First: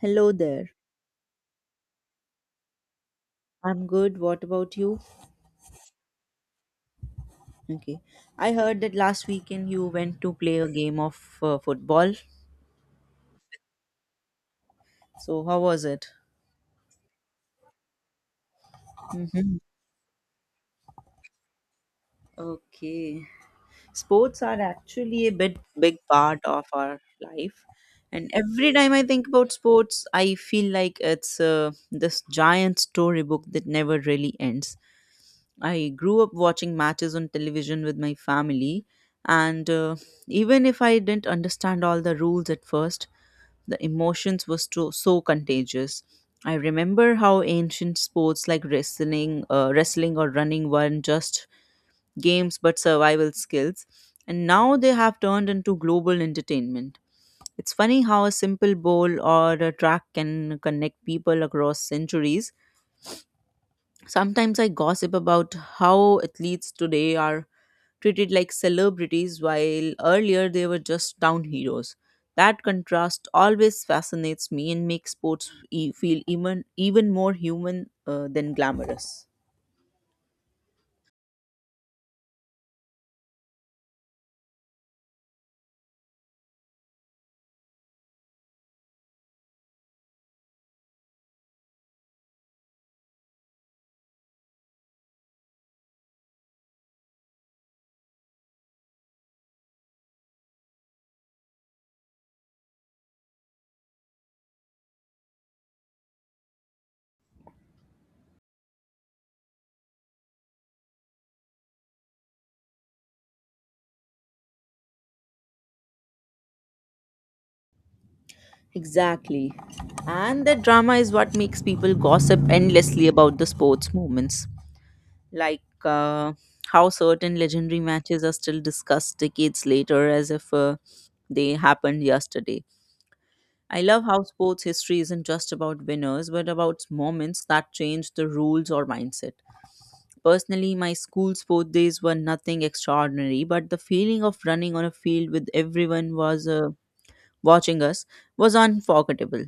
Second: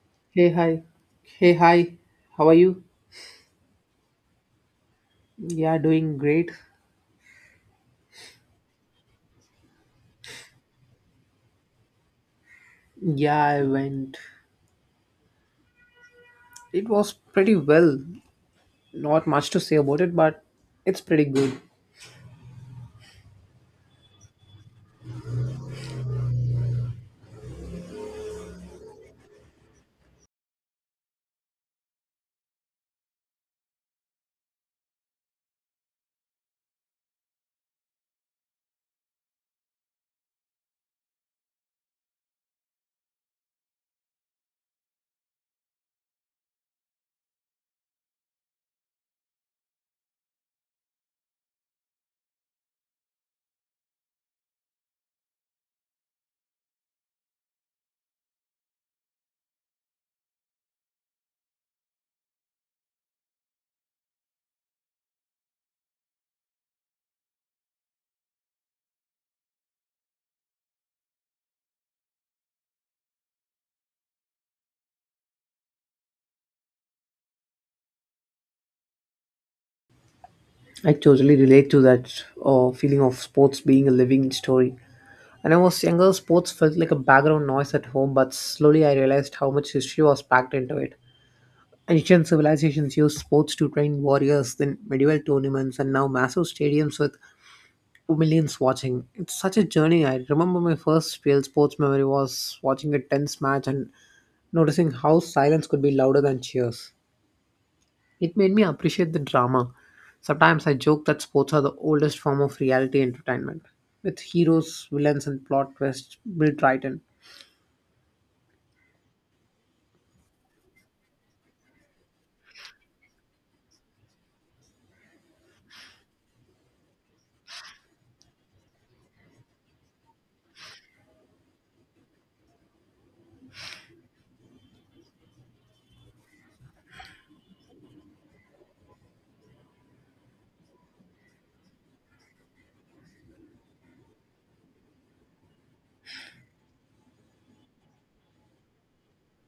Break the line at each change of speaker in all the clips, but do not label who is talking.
Hello
Hey,
there.
hi. Hey, hi. How are you?
I'm good. What about you?
Yeah, doing great.
Okay. I heard that last weekend you went to play a game of football.
Yeah, I went.
So, how was it?
It was pretty well. Not much
Hmm.
to say about it, but it's pretty good.
Okay. Sports are actually a bit big part of our life. And every time I think about sports, I feel like it's this giant storybook that never really ends. I grew up watching matches on television with my family, and even if I didn't understand all the rules at first, the emotions were so, so contagious. I remember how ancient sports like wrestling or running weren't just games but survival skills, and now they have turned into global entertainment. It's funny how a simple bowl or a track can connect people across centuries. Sometimes I gossip about how athletes today are treated like celebrities while earlier they were just town heroes. That contrast always fascinates me and makes sports feel even more human than glamorous.
I totally relate to that feeling of sports being a living story. When I was younger, sports felt like a background noise at home, but slowly I realized how much history was packed into it. Ancient civilizations used sports to train warriors, then medieval tournaments, and now massive stadiums with millions watching. It's such a journey. I remember my first real sports memory was watching a tense match and noticing how silence could be louder than cheers. It made me appreciate the drama. Sometimes I joke that sports are the oldest form of reality entertainment, with heroes, villains, and plot twists built right in.
Exactly. And the drama is what makes people gossip endlessly about the sports moments. Like uh, how certain legendary matches are still discussed decades later as if they happened yesterday. I love how sports history isn't just about winners, but about moments that change the rules or mindset. Personally, my school sport days were nothing extraordinary, but the feeling of running on a field with everyone was watching us was unforgettable.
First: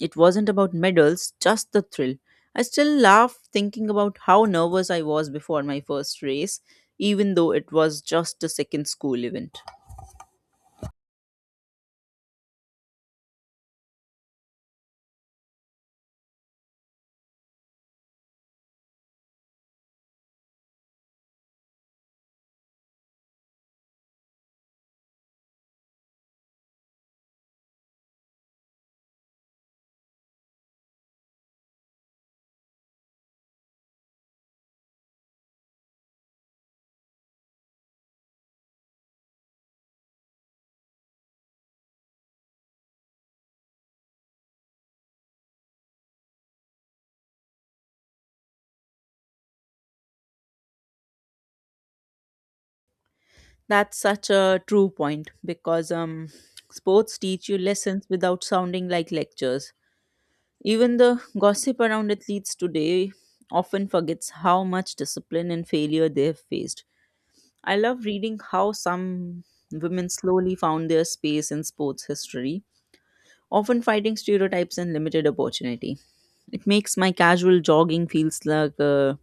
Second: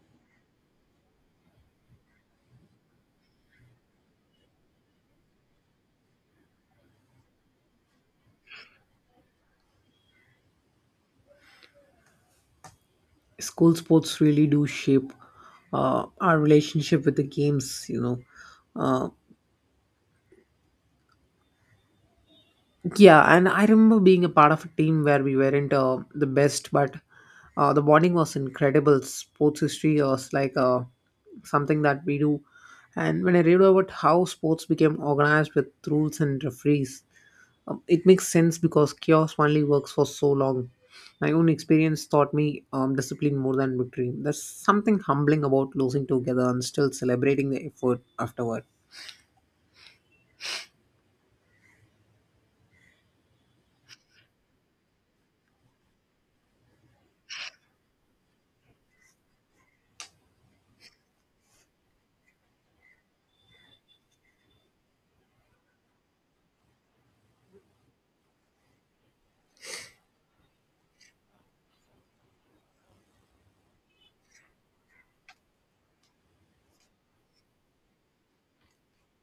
It wasn't about medals, just the thrill. I still laugh thinking about how nervous I was before my first race, even though it was just a second school event.
School sports really do shape our relationship with the games, you know. Uh, Yeah, and I remember being a part of a team where we weren't the best, but the bonding was incredible. Sports history was like something that we do. And when I read about how sports became organized with rules and referees, it makes sense because chaos only works for so long. My own experience taught me discipline more than victory. There's something humbling about losing together and still celebrating the effort afterward.
That's such a true point because sports teach you lessons without sounding like lectures. Even the gossip around athletes today often forgets how much discipline and failure they've faced. I love reading how some women slowly found their space in sports history, often fighting stereotypes and limited opportunity. It makes my casual jogging feels like uh,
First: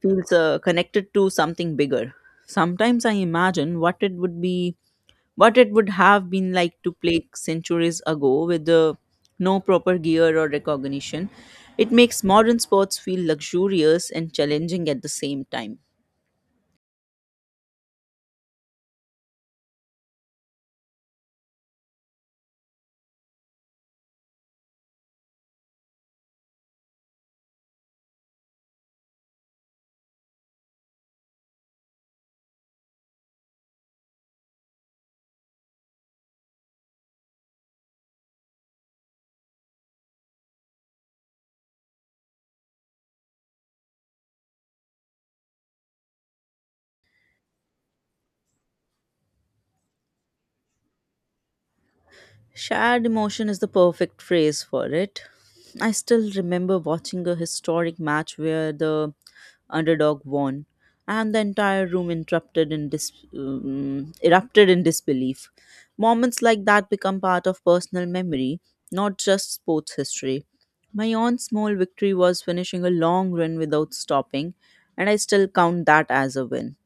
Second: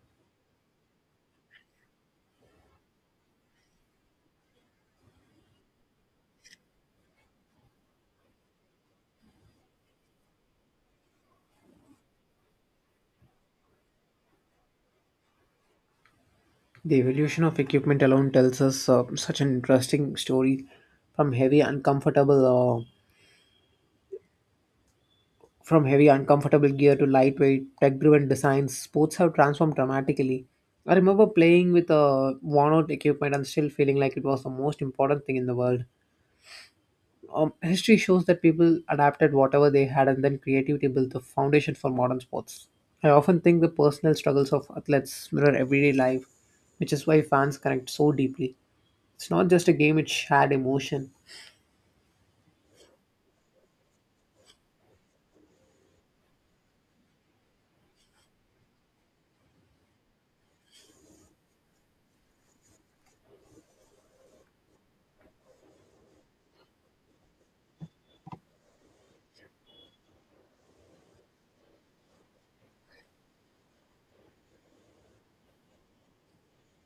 feels uh, connected to something bigger. Sometimes I imagine what it would have been like to play centuries ago with the no proper gear or recognition. It makes modern sports feel luxurious and challenging at the same time.
The evolution of equipment alone tells us such an interesting story from heavy uncomfortable uh, from heavy uncomfortable gear to lightweight tech-driven designs sports have transformed dramatically. I remember playing with a worn-out equipment and still feeling like it was the most important thing in the world. History shows that people adapted whatever they had, and then creativity built the foundation for modern sports. I often think the personal struggles of athletes mirror everyday life, which is why fans connect so deeply. It's not just a game, it's shared emotion.
Shared emotion is the perfect phrase for it. I still remember watching a historic match where the underdog won, and the entire room interrupted in erupted in disbelief. Moments like that become part of personal memory, not just sports history. My own small victory was finishing a long run without stopping, and I still count that as a win.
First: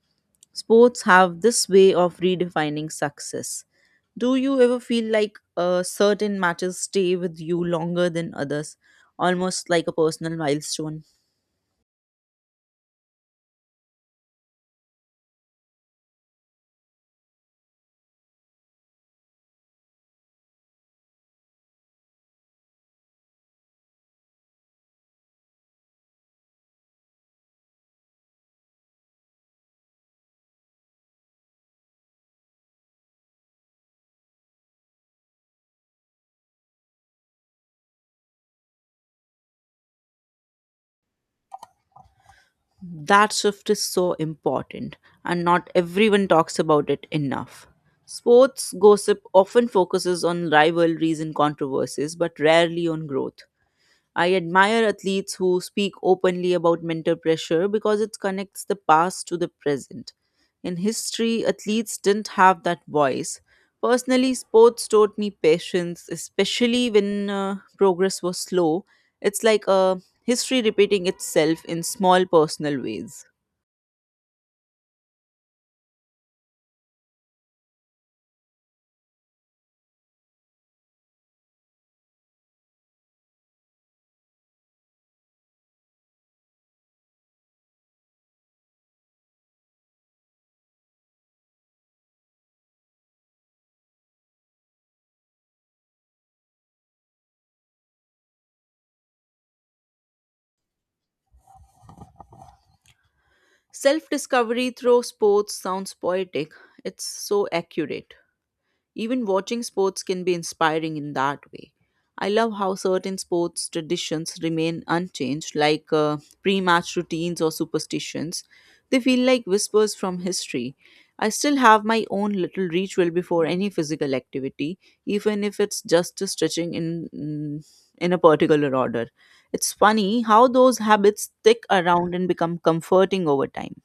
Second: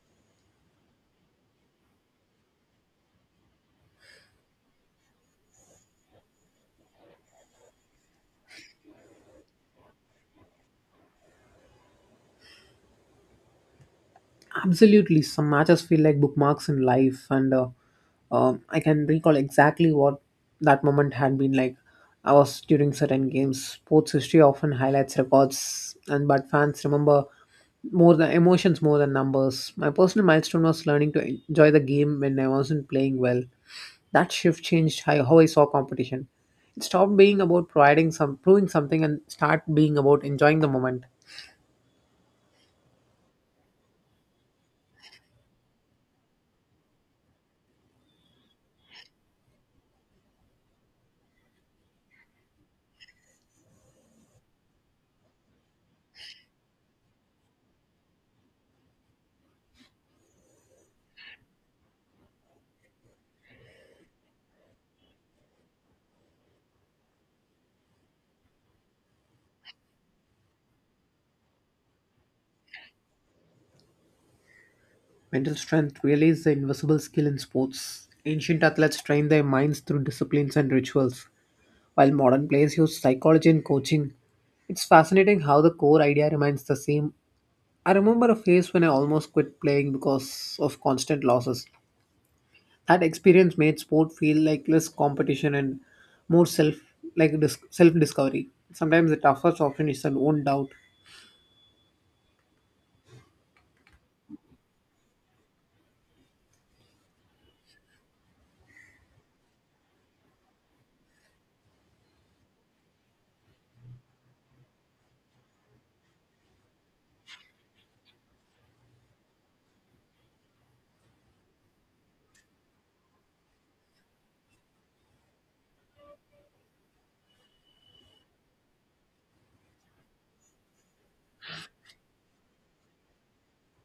Sports have this way of redefining success. Do you ever feel like certain matches stay with you longer than others, almost like a personal milestone?
Absolutely, some matches feel like bookmarks in life, and I can recall exactly what that moment had been like. I was during certain games. Sports history often highlights records, and but fans remember more the emotions more than numbers. My personal milestone was learning to enjoy the game when I wasn't playing well. That shift changed how I saw competition. It stopped being about proving something, and start being about enjoying the moment.
That shift is so important, and not everyone talks about it enough. Sports gossip often focuses on rivalries and controversies, but rarely on growth. I admire athletes who speak openly about mental pressure because it connects the past to the present. In history, athletes didn't have that voice. Personally, sports taught me patience, especially when progress was slow. It's like a history repeating itself in small personal ways.
Mental strength really is the invisible skill in sports. Ancient athletes trained their minds through disciplines and rituals, while modern players use psychology and coaching. It's fascinating how the core idea remains the same. I remember a phase when I almost quit playing because of constant losses. That experience made sport feel like less competition and more self self discovery. Sometimes the toughest option is an own doubt.
Self discovery through sports sounds poetic, it's so accurate. Even watching sports can be inspiring in that way. I love how certain sports traditions remain unchanged, like pre match routines or superstitions. They feel like whispers from history. I still have my own little ritual before any physical activity, even if it's just stretching in a particular order. It's funny how those habits stick around and become comforting over time.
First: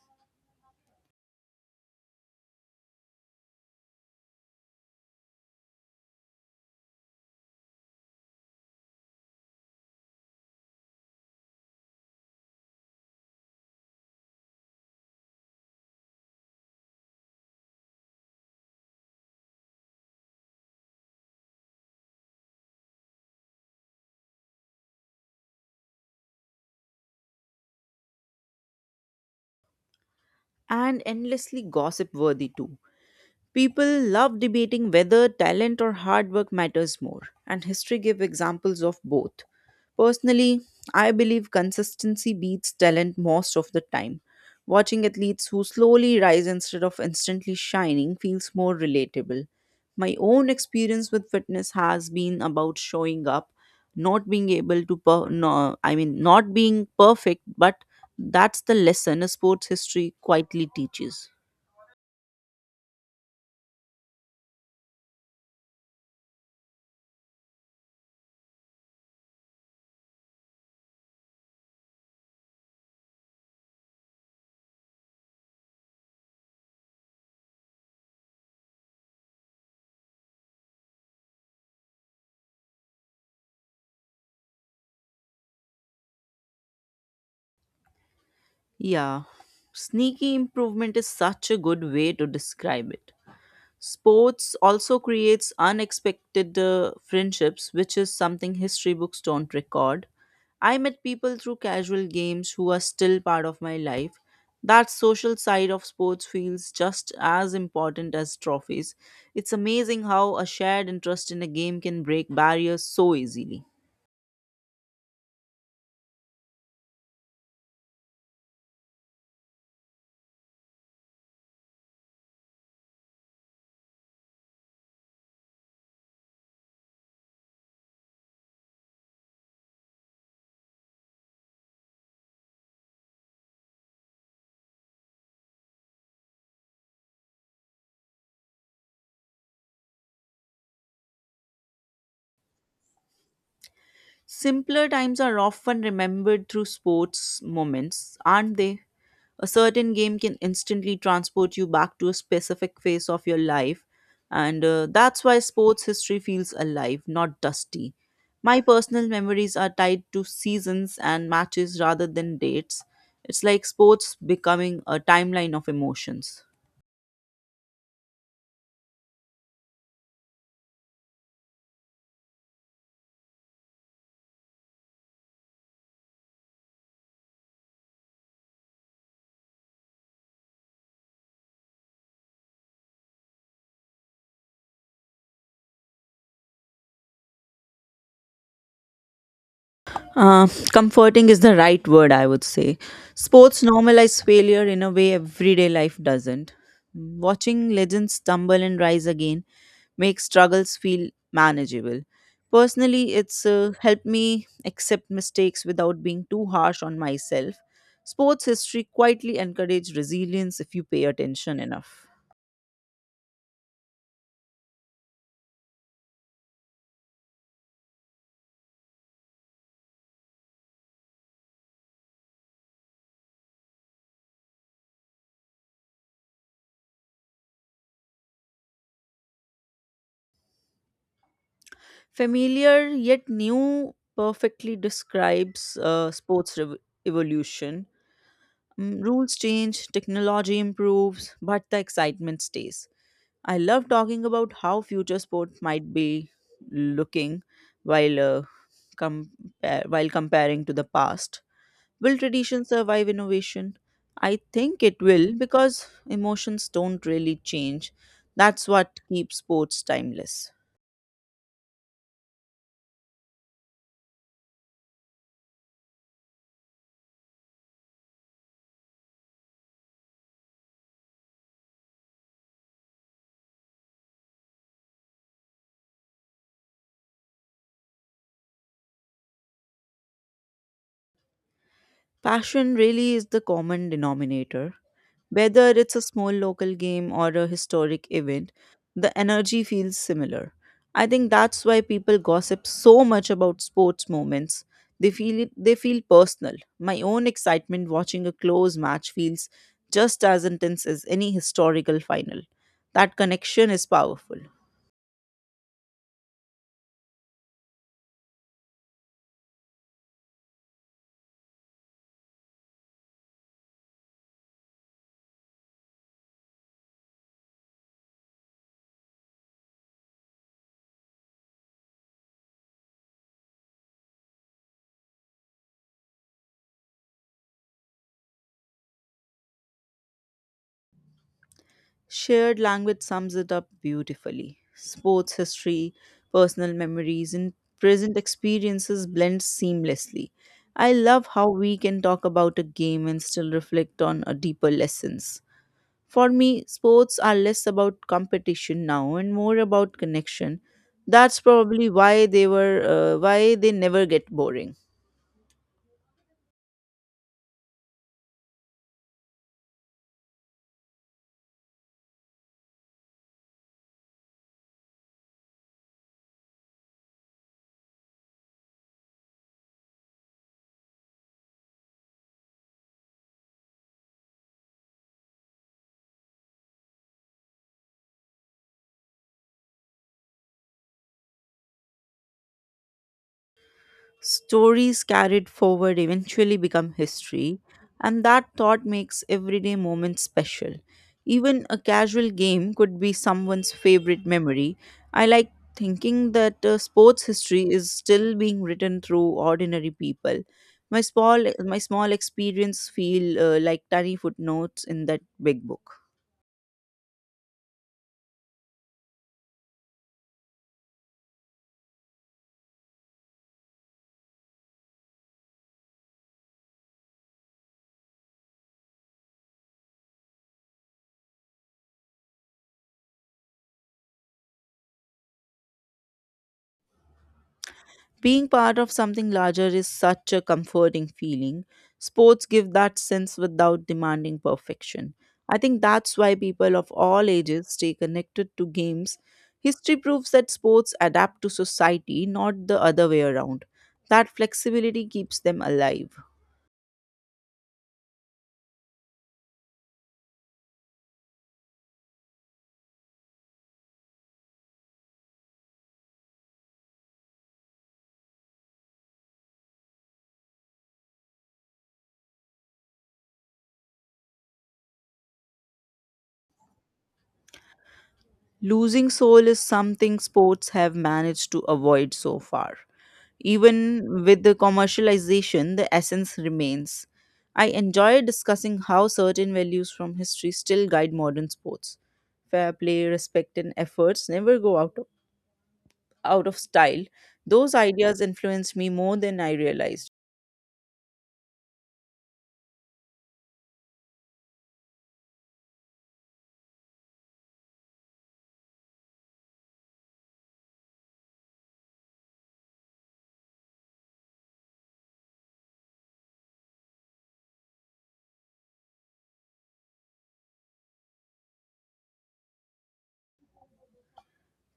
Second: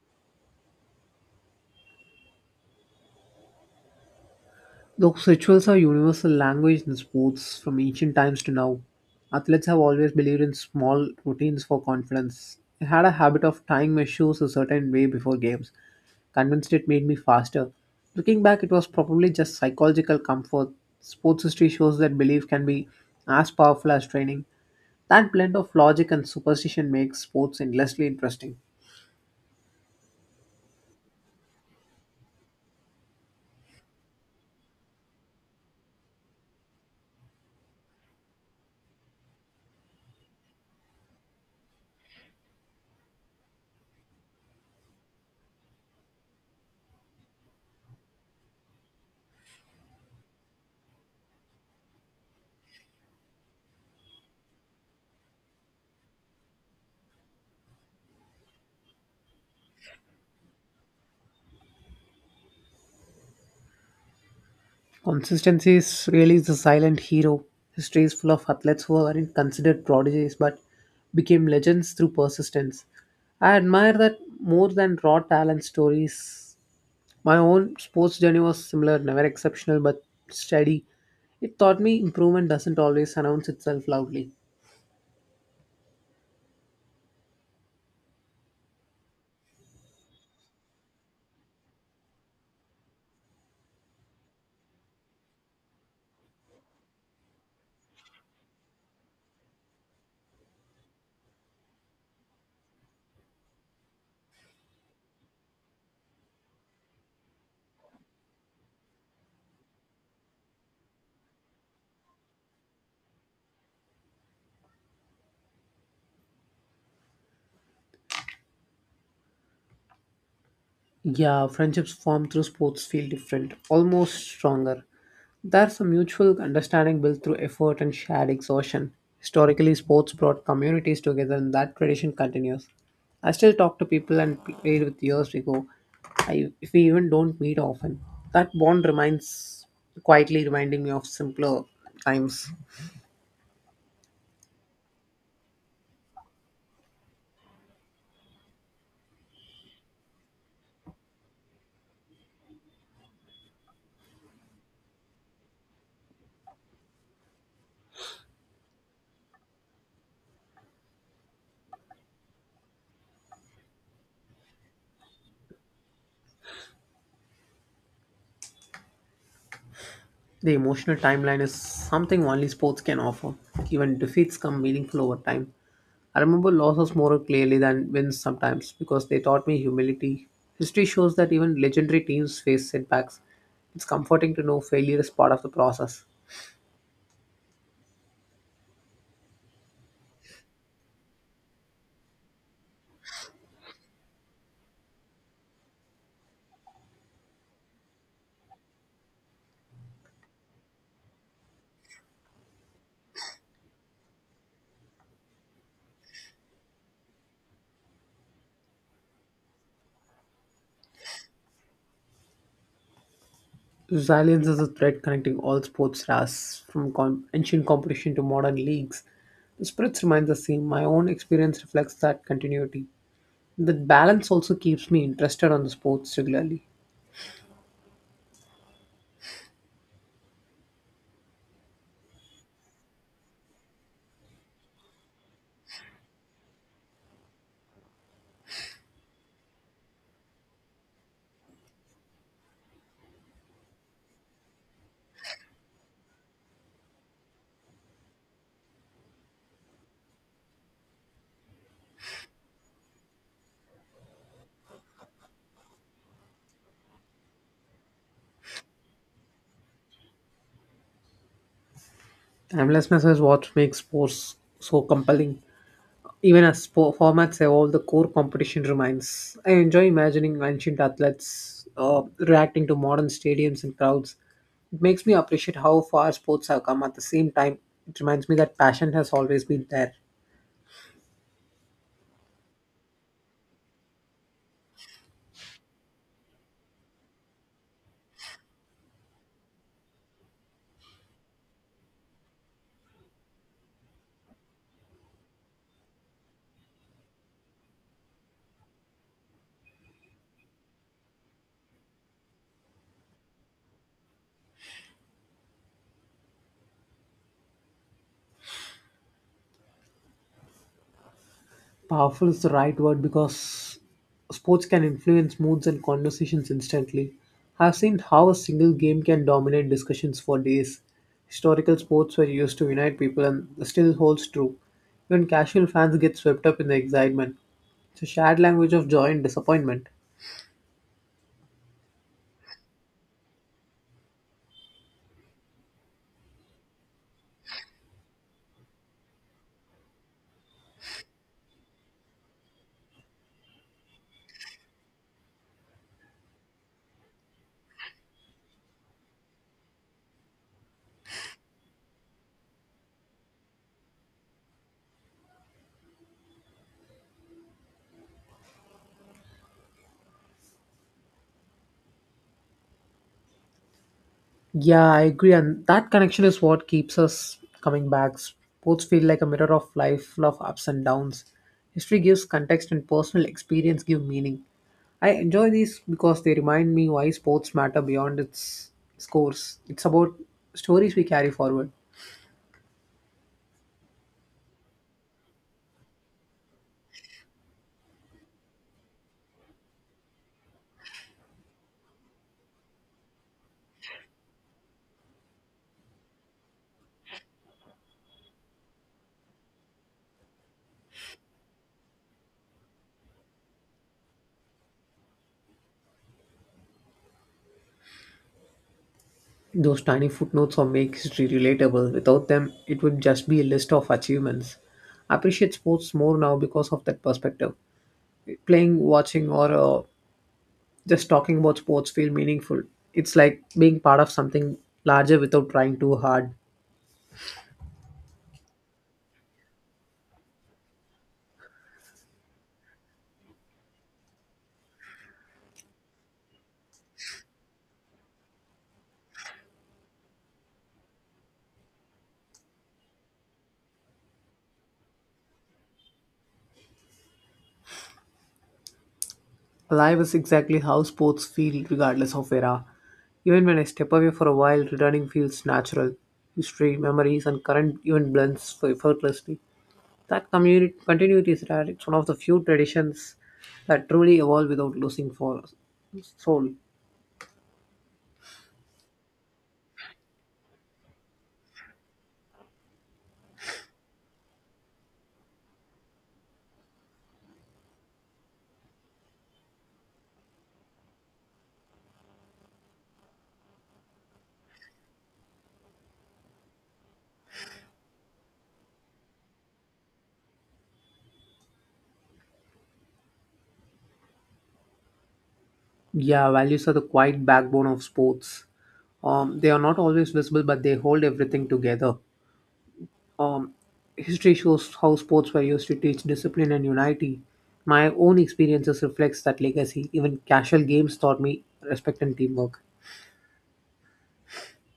Look, rituals are universal language in sports from ancient times to now. Athletes have always believed in small routines for confidence. I had a habit of tying my shoes a certain way before games, convinced it made me faster. Looking back, it was probably just psychological comfort. Sports history shows that belief can be as powerful as training. That blend of logic and superstition makes sports endlessly interesting.
And endlessly gossip worthy too. People love debating whether talent or hard work matters more, and history gives examples of both. Personally, I believe consistency beats talent most of the time. Watching athletes who slowly rise instead of instantly shining feels more relatable. My own experience with fitness has been about showing up, not being able to no, I mean not being perfect, but that's the lesson a sports history quietly teaches.
Consistency is really the silent hero. History is full of athletes who weren't considered prodigies but became legends through persistence. I admire that more than raw talent stories. My own sports journey was similar, never exceptional but steady. It taught me improvement doesn't always announce itself loudly.
Yeah. Sneaky improvement is such a good way to describe it. Sports also creates unexpected friendships, which is something history books don't record. I met people through casual games who are still part of my life. That social side of sports feels just as important as trophies. It's amazing how a shared interest in a game can break barriers so easily.
Yeah, friendships formed through sports feel different, almost stronger. There's a mutual understanding built through effort and shared exhaustion. Historically, sports brought communities together, and that tradition continues. I still talk to people and played with years ago. If we even don't meet often, that bond reminds quietly reminding me of simpler times.
Simpler times are often remembered through sports moments, aren't they? A certain game can instantly transport you back to a specific phase of your life, and that's why sports history feels alive, not dusty. My personal memories are tied to seasons and matches rather than dates. It's like sports becoming a timeline of emotions.
The emotional timeline is something only sports can offer. Even defeats come meaningful over time. I remember losses more clearly than wins sometimes because they taught me humility. History shows that even legendary teams face setbacks. It's comforting to know failure is part of the process.
Uh, Comforting is the right word, I would say. Sports normalize failure in a way everyday life doesn't. Watching legends stumble and rise again make struggles feel manageable. Personally, it's helped me accept mistakes without being too harsh on myself. Sports history quietly encourages resilience if you pay attention enough.
Resilience is a thread connecting all sports stars, ancient competition to modern leagues. The spirits remain the same. My own experience reflects that continuity. That balance also keeps me interested on the sports regularly.
Familiar yet new perfectly describes sports evolution. Rules change, technology improves, but the excitement stays. I love talking about how future sports might be looking while uh, while comparing to the past. Will tradition survive innovation? I think it will because emotions don't really change. That's what keeps sports timeless.
Timelessness is what makes sports so compelling. Even as sport formats evolve, the core competition remains. I enjoy imagining ancient athletes reacting to modern stadiums and crowds. It makes me appreciate how far sports have come at the same time. It reminds me that passion has always been there.
Passion really is the common denominator. Whether it's a small local game or a historic event, the energy feels similar. I think that's why people gossip so much about sports moments. They feel it, they feel personal. My own excitement watching a close match feels just as intense as any historical final. That connection is powerful.
Powerful is the right word because sports can influence moods and conversations instantly. I've seen how a single game can dominate discussions for days. Historical sports were used to unite people and still holds true. Even casual fans get swept up in the excitement. It's a shared language of joy and disappointment.
Shared language sums it up beautifully. Sports history, personal memories, and present experiences blend seamlessly. I love how we can talk about a game and still reflect on a deeper lessons. For me, sports are less about competition now and more about connection. That's probably why they never get boring.
Yeah, I agree. And that connection is what keeps us coming back. Sports feel like a mirror of life, full of ups and downs. History gives context, and personal experience give meaning. I enjoy these because they remind me why sports matter beyond its scores. It's about stories we carry forward.
Stories carried forward eventually become history, and that thought makes everyday moments special. Even a casual game could be someone's favorite memory. I like thinking that sports history is still being written through ordinary people. My small experience feel like tiny footnotes in that big book.
Those tiny footnotes or make history relatable. Without them, it would just be a list of achievements. I appreciate sports more now because of that perspective. Playing, watching, or just talking about sports feel meaningful. It's like being part of something larger without trying too hard.
Being part of something larger is such a comforting feeling. Sports give that sense without demanding perfection. I think that's why people of all ages stay connected to games. History proves that sports adapt to society, not the other way around. That flexibility keeps them alive.
Life is exactly how sports feel regardless of era. Even when I step away for a while, returning feels natural. History, memories, and current even blends for effortlessly. That community continuity is rare. It's one of the few traditions that truly evolve without losing for soul.
Losing soul is something sports have managed to avoid so far. Even with the commercialization, the essence remains. I enjoy discussing how certain values from history still guide modern sports. Fair play, respect, and efforts never go out of style. Those ideas influenced me more than I realized.
Yeah, values are the quiet backbone of sports. They are not always visible, but they hold everything together. Um, History shows how sports were used to teach discipline and unity. My own experiences reflects that legacy. Even casual games taught me respect and teamwork.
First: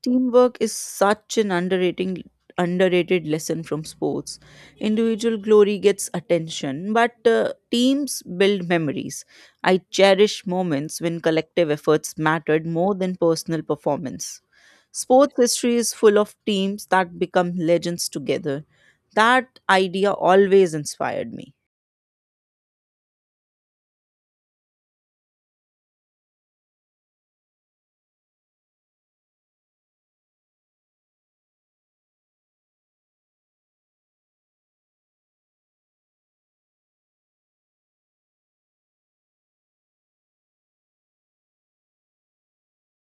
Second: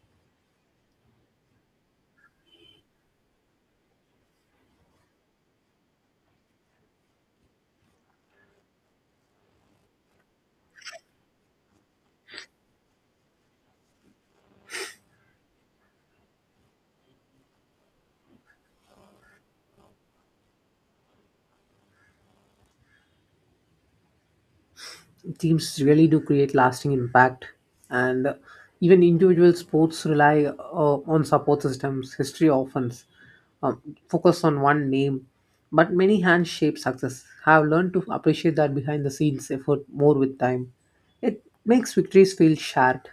Teamwork is such an underrating underrated lesson from sports. Individual glory gets attention, but teams build memories. I cherish moments when collective efforts mattered more than personal performance. Sports history is full of teams that become legends together. That idea always inspired me.
Teams really do create lasting impact, and even individual sports rely on support systems. History often um, focus on one name, but many hands shape success. I have learned to appreciate that behind the scenes effort more with time. It makes victories feel shared.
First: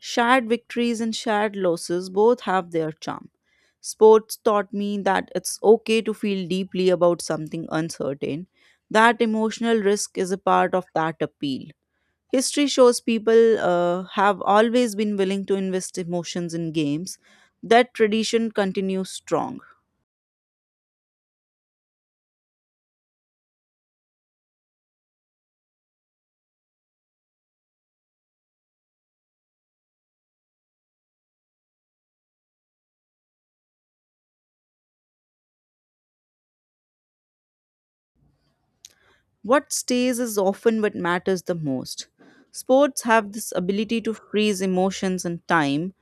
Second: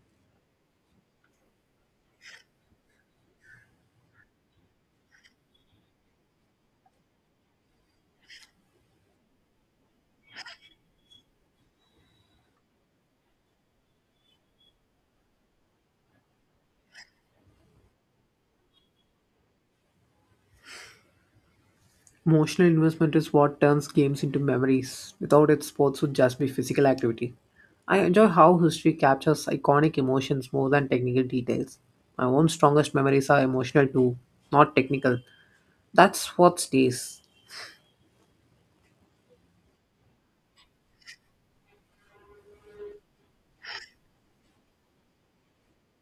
Shared victories and shared losses both have their charm. Sports taught me that it's okay to feel deeply about something uncertain. That emotional risk is a part of that appeal. History shows people have always been willing to invest emotions in games. That tradition continues strong.
Emotional investment is what turns games into memories. Without it, sports would just be physical activity. I enjoy how history captures iconic emotions more than technical details. My own strongest memories are emotional too, not technical. That's what stays.
What stays is often what matters the most. Sports have this ability to freeze emotions and time.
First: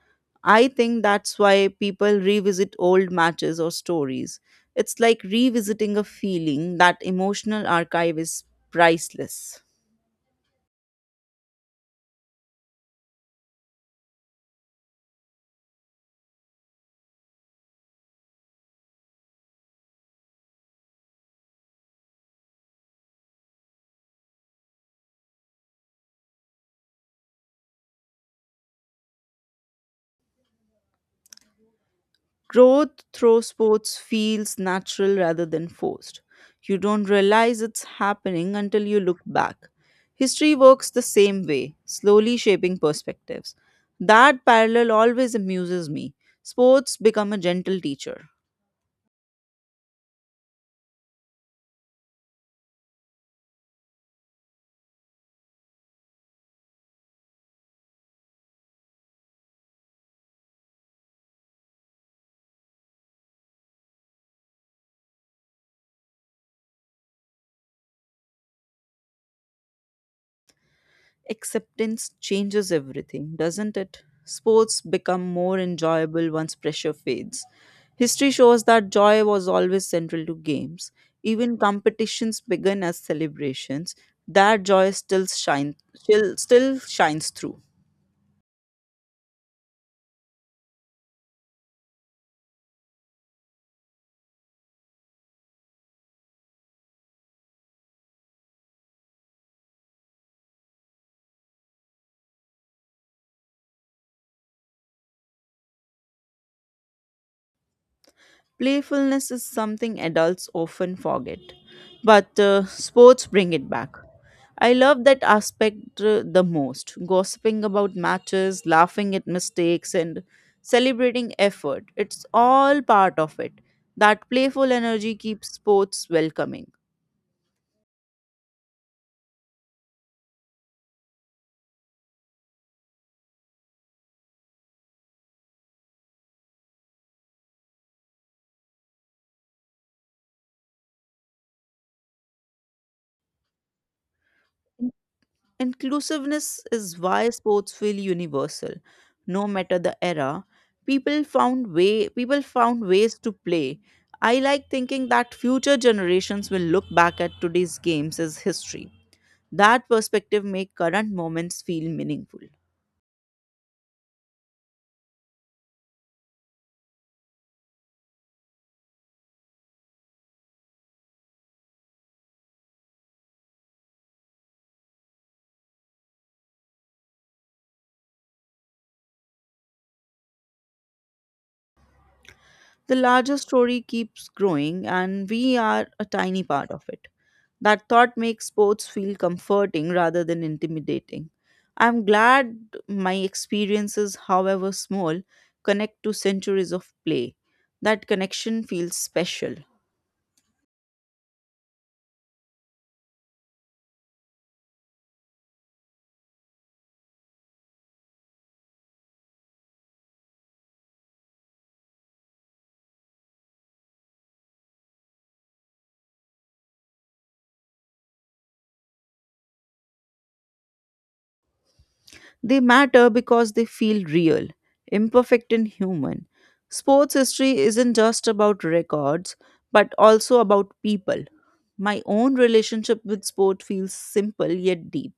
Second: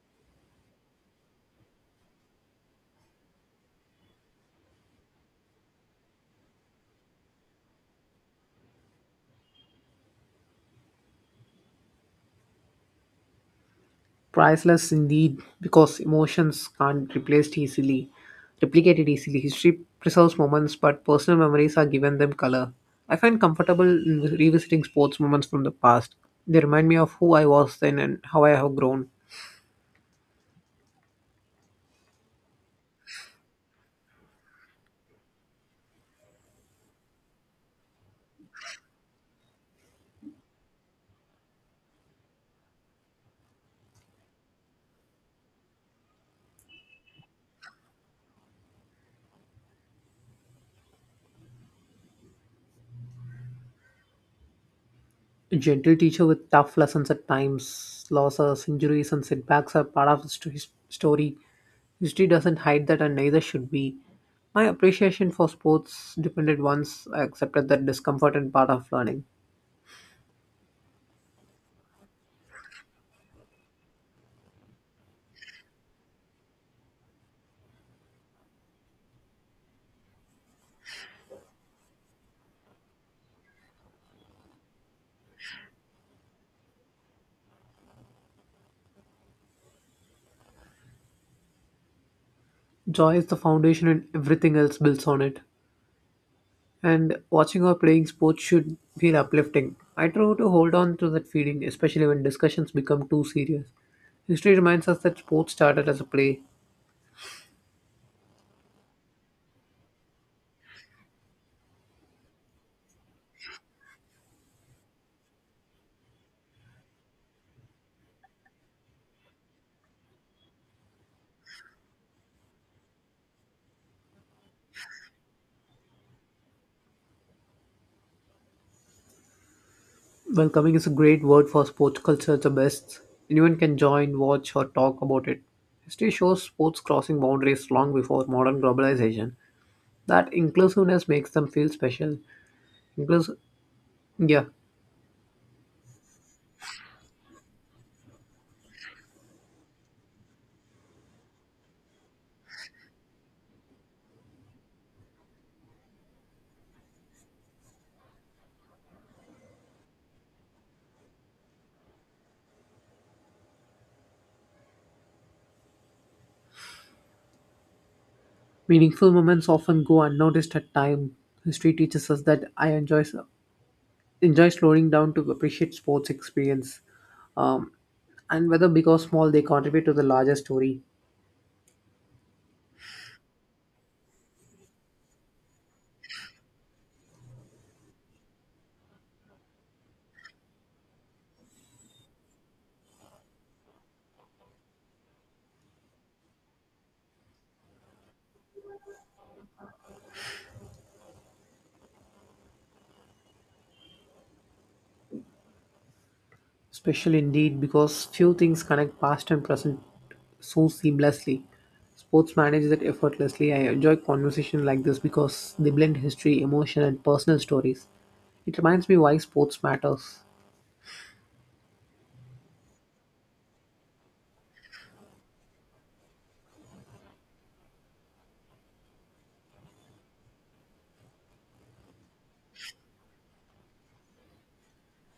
I think that's why people revisit old matches or stories. It's like revisiting a feeling, that emotional archive is priceless.
Priceless indeed, because emotions can't replaced easily, replicated easily. History preserves moments, but personal memories are given them color. I find comfortable in revisiting sports moments from the past. They remind me of who I was then and how I have grown.
Growth through sports feels natural rather than forced. You don't realize it's happening until you look back. History works the same way, slowly shaping perspectives. That parallel always amuses me. Sports become a gentle teacher.
A gentle teacher with tough lessons at times, losses, injuries, and setbacks are part of the story. History doesn't hide that, and neither should we. My appreciation for sports depended once I accepted that discomfort and part of learning.
Acceptance changes everything, doesn't it? Sports become more enjoyable once pressure fades. History shows that joy was always central to games. Even competitions began as celebrations. That joy still shines through.
Joy is the foundation, and everything else builds on it. And watching or playing sports should feel uplifting. I try to hold on to that feeling, especially when discussions become too serious. History reminds us that sports started as a play.
Playfulness is something adults often forget, but sports bring it back. I love that aspect the most gossiping about matches, laughing at mistakes, and celebrating effort. It's all part of it. That playful energy keeps sports welcoming.
Welcoming is a great word for sports culture at the best. Anyone can join, watch, or talk about it. History shows sports crossing boundaries long before modern globalization. That inclusiveness makes them feel special. Inclus- yeah,
Inclusiveness is why sports feel universal. No matter the era, people found ways to play. I like thinking that future generations will look back at today's games as history. That perspective make current moments feel meaningful.
meaningful moments often go unnoticed at time. History teaches us that I enjoy slowing down to appreciate sports experience, um, and whether big or small, they contribute to the larger story.
The larger story keeps growing and we are a tiny part of it. That thought makes sports feel comforting rather than intimidating. I'm glad my experiences, however small, connect to centuries of play. That connection feels special.
Special indeed because few things connect past and present so seamlessly. Sports manage that effortlessly. I enjoy conversations like this because they blend history, emotion, and personal stories. It reminds me why sports matters.
They matter because they feel real, imperfect, and human. Sports history isn't just about records, but also about people. My own relationship with sport feels simple yet deep.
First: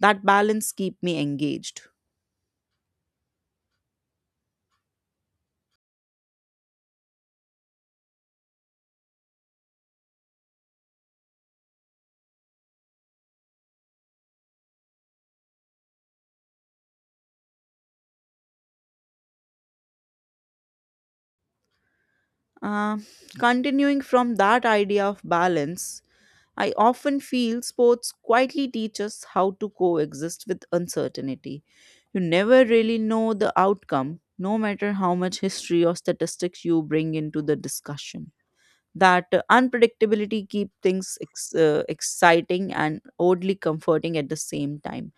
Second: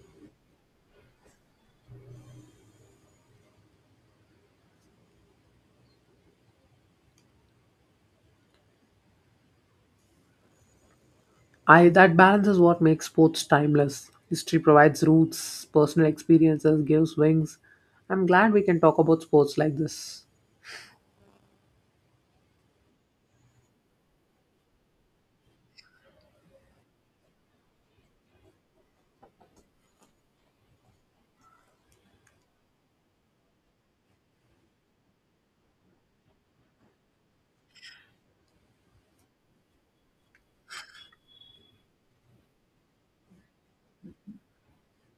That balance keeps me engaged.
I that balance is what makes sports timeless. History provides roots, personal experiences gives wings. I'm glad we can talk about sports like this.
Uh, continuing from that idea of balance, I often feel sports quietly teach us how to coexist with uncertainty. You never really know the outcome, no matter how much history or statistics you bring into the discussion. That unpredictability keep things exciting and oddly comforting at the same time.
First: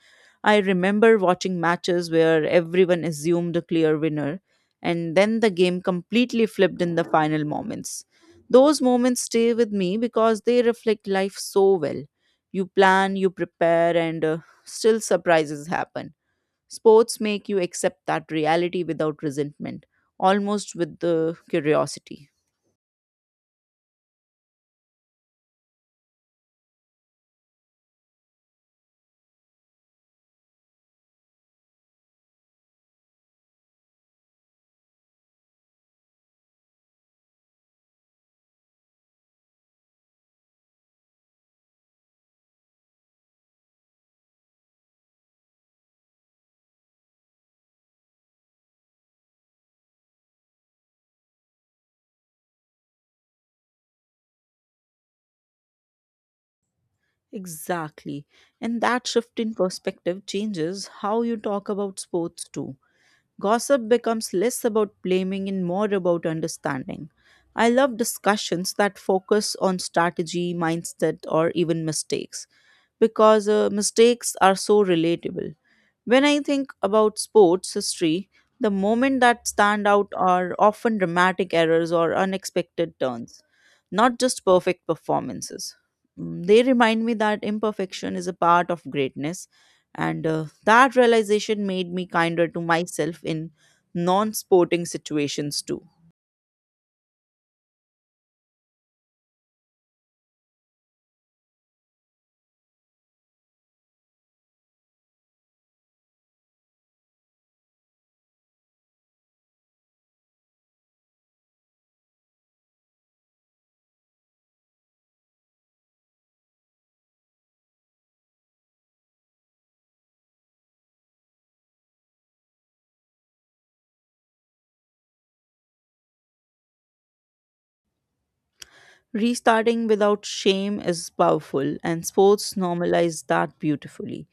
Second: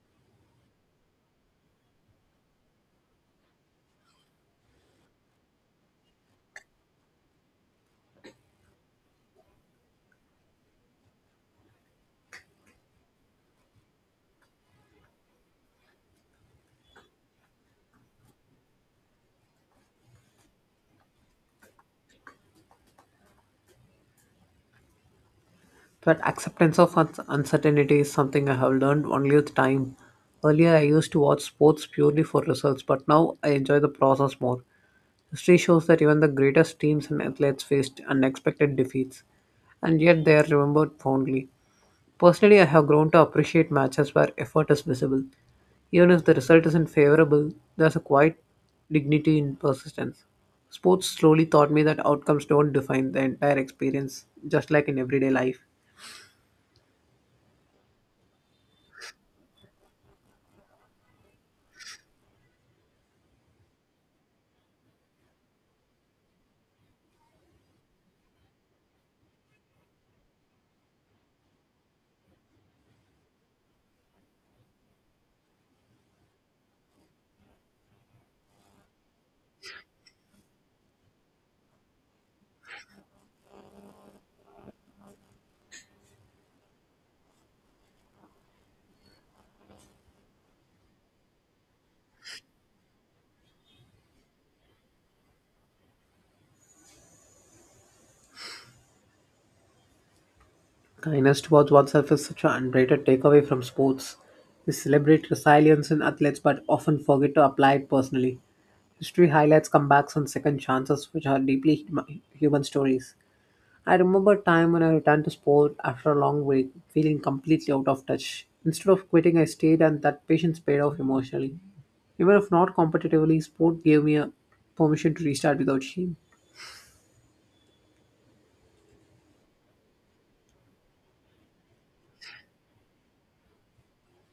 I remember watching matches where everyone assumed a clear winner, and then the game completely flipped in the final moments. Those moments stay with me because they reflect life so well. You plan, you prepare, and still surprises happen. Sports make you accept that reality without resentment, almost with the curiosity.
But acceptance of uncertainty is something I have learned only with time. Earlier, I used to watch sports purely for results, but now I enjoy the process more. History shows that even the greatest teams and athletes faced unexpected defeats, and yet they are remembered fondly. Personally, I have grown to appreciate matches where effort is visible. Even if the result isn't favorable, there's a quiet dignity in persistence. Sports slowly taught me that outcomes don't define the entire experience, just like in everyday life.
Exactly. And that shift in perspective changes how you talk about sports too. Gossip becomes less about blaming and more about understanding. I love discussions that focus on strategy, mindset, or even mistakes because mistakes are so relatable. When I think about sports history, the moments that stand out are often dramatic errors or unexpected turns, not just perfect performances. Mm, they remind me that imperfection is a part of greatness, and that realization made me kinder to myself in non sporting situations too.
Kindness towards oneself is such an underrated takeaway from sports. We celebrate resilience in athletes but often forget to apply it personally. History highlights comebacks and second chances, which are deeply human stories. I remember a time when I returned to sport after a long break, feeling completely out of touch. Instead of quitting, I stayed, and that patience paid off emotionally. Even if not competitively, sport gave me a permission to restart without shame.
Restarting without shame is powerful, and sports normalize that beautifully.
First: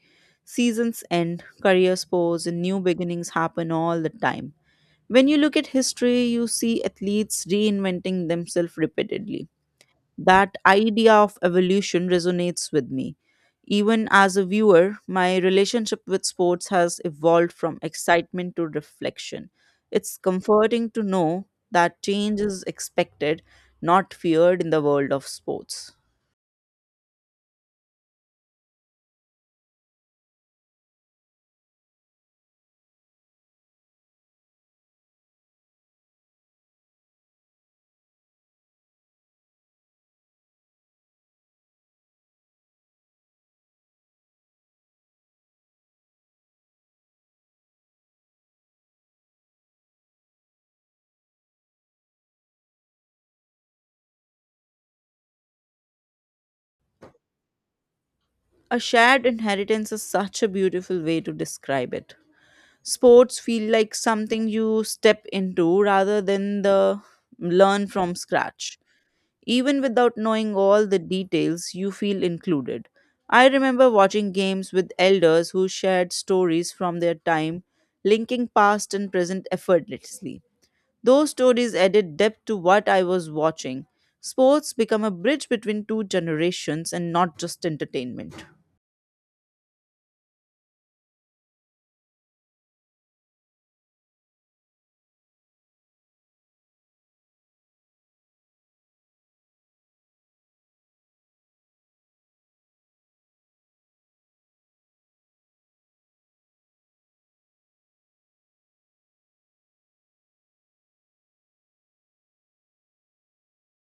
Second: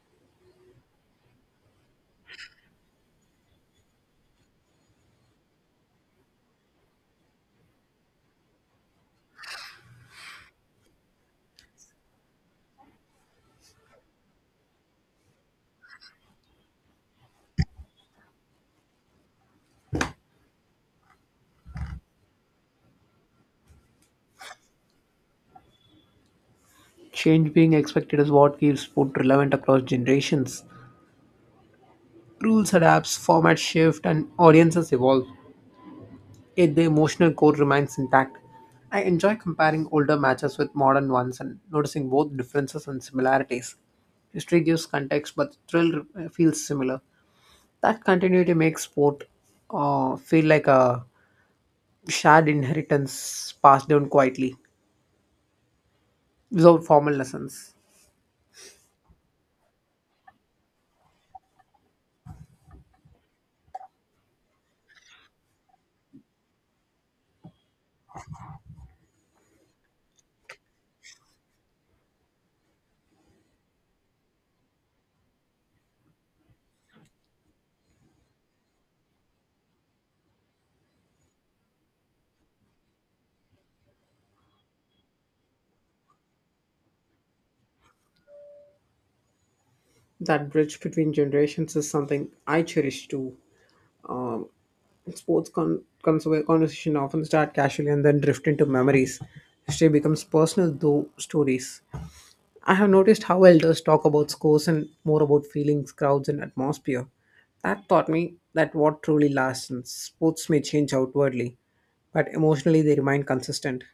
Seasons end, careers pause, and new beginnings happen all the time. When you look at history, you see athletes reinventing themselves repeatedly. That idea of evolution resonates with me. Even as a viewer, my relationship with sports has evolved from excitement to reflection. It's comforting to know that change is expected, not feared in the world of sports.
Change being expected is what keeps sport relevant across generations. Rules adapt, formats shift, and audiences evolve, yet the emotional core remains intact. I enjoy comparing older matches with modern ones and noticing both differences and similarities. History gives context, but thrill feels similar. That continuity makes sport feel like a shared inheritance passed down quietly, without formal lessons.
A shared inheritance is such a beautiful way to describe it. Sports feel like something you step into rather than the learn from scratch. Even without knowing all the details, you feel included. I remember watching games with elders who shared stories from their time, linking past and present effortlessly. Those stories added depth to what I was watching. Sports become a bridge between two generations and not just entertainment.
That bridge between generations is something I cherish too. Um, Sports conversation often start casually and then drift into memories. History becomes personal though stories. I have noticed how elders talk about scores and more about feelings, crowds, and atmosphere. That taught me that what truly lasts in sports may change outwardly, but emotionally they remain consistent.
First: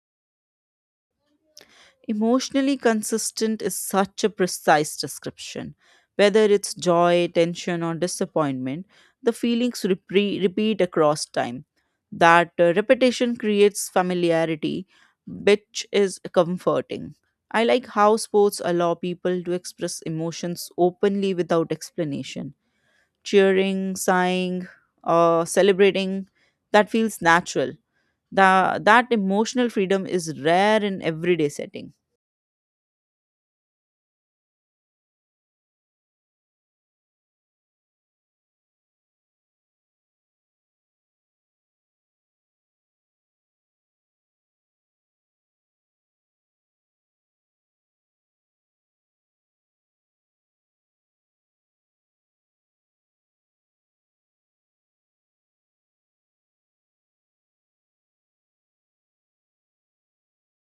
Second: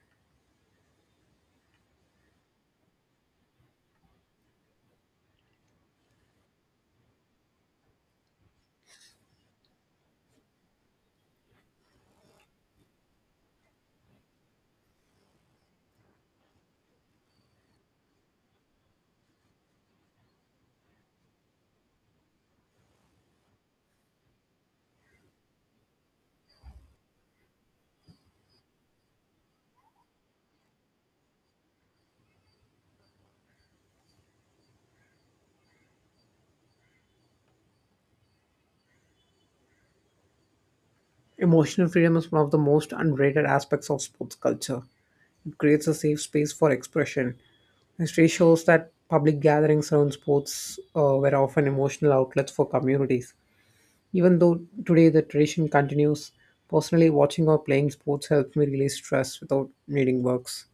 Emotionally consistent is such a precise description. Whether it's joy, tension, or disappointment, the feelings repeat across time. That repetition creates familiarity, which is comforting. I like how sports allow people to express emotions openly without explanation. Cheering, sighing, or celebrating, that feels natural. That emotional freedom is rare in everyday setting.
Emotional freedom is one of the most underrated aspects of sports culture. It creates a safe space for expression. History shows that public gatherings around sports were often emotional outlets for communities. Even though today the tradition continues, personally watching or playing sports helps me release stress without needing works.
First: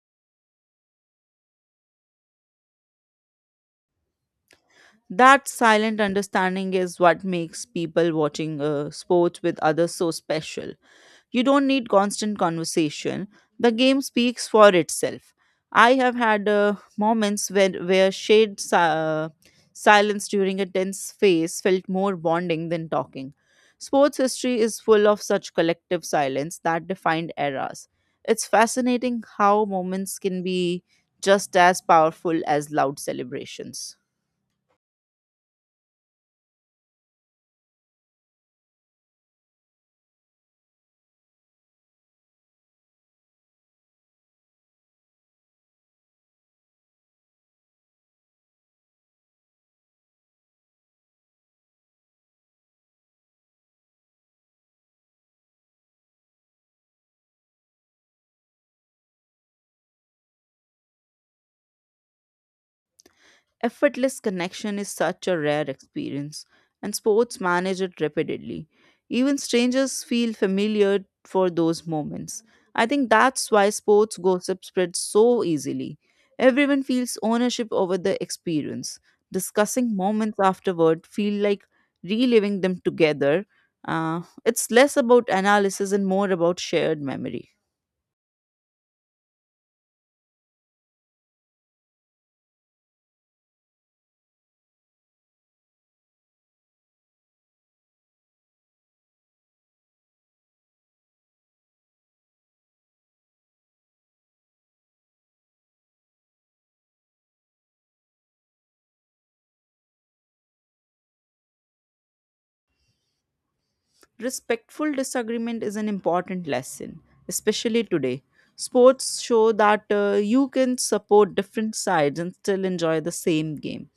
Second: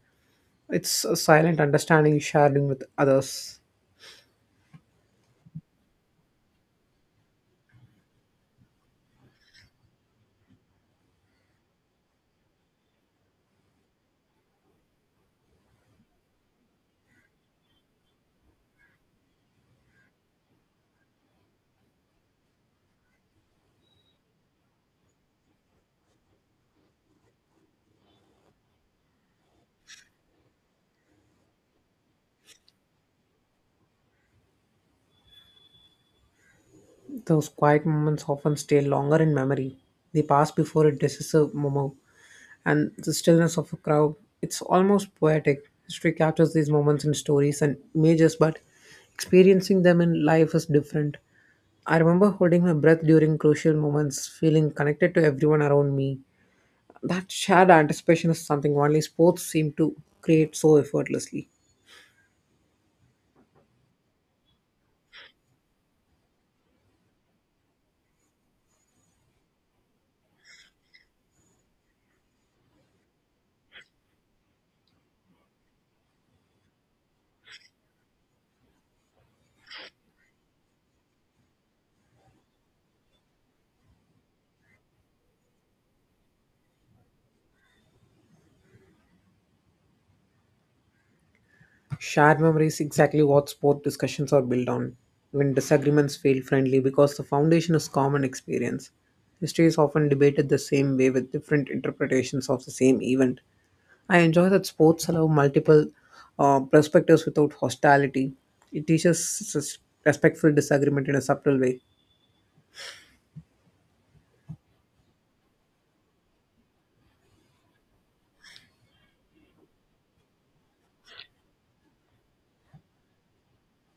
It's a silent understanding sharing with others.
That silent understanding is what makes people watching a sport with others so special. You don't need constant conversation, the game speaks for itself. I have had moments where silence during a tense phase felt more bonding than talking. Sports history is full of such collective silence that defined eras. It's fascinating how moments can be just as powerful as loud celebrations.
Those quiet moments often stay longer in memory. They pass before a decisive moment and the stillness of a crowd. It's almost poetic. History captures these moments in stories and images, but experiencing them in life is different. I remember holding my breath during crucial moments, feeling connected to everyone around me. That shared anticipation is something only sports seem to create so effortlessly.
Effortless connection is such a rare experience, and sports manage it repeatedly. Even strangers feel familiar for those moments. I think that's why sports gossip spreads so easily. Everyone feels ownership over the experience. Discussing moments afterward feel like reliving them together. It's less about analysis and more about shared memory.
Shared memory is exactly what sport discussions are built on. When disagreements feel friendly because the foundation is common experience. History is often debated the same way with different interpretations of the same event. I enjoy that sports allow multiple perspectives without hostility. It teaches respectful disagreement in a subtle way.
Respectful disagreement is an important lesson, especially today. Sports show that you can support different sides and still enjoy the same game.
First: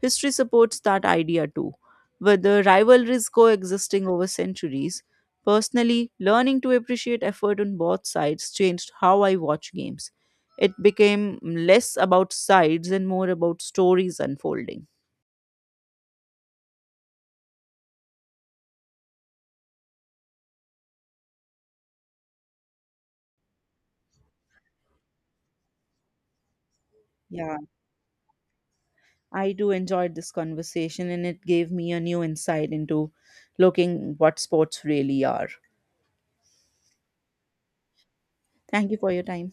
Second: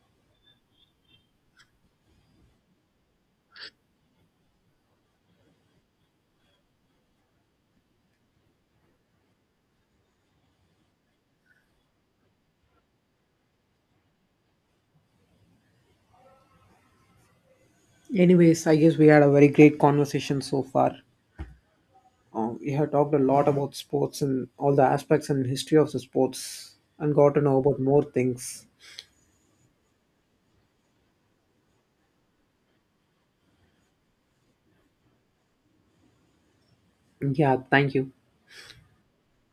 History supports that idea too. With the rivalries coexisting over centuries, personally, learning to appreciate effort on both sides changed how I watch games. It became less about sides and more about stories unfolding.
Anyways, I guess we had a very great conversation so far. We have talked a lot about sports and all the aspects and history of the sports and got to
Yeah,
know about more things.
I too enjoyed this conversation and it gave me a new insight into looking what sports really are.
Yeah, thank you.
Thank you for your time.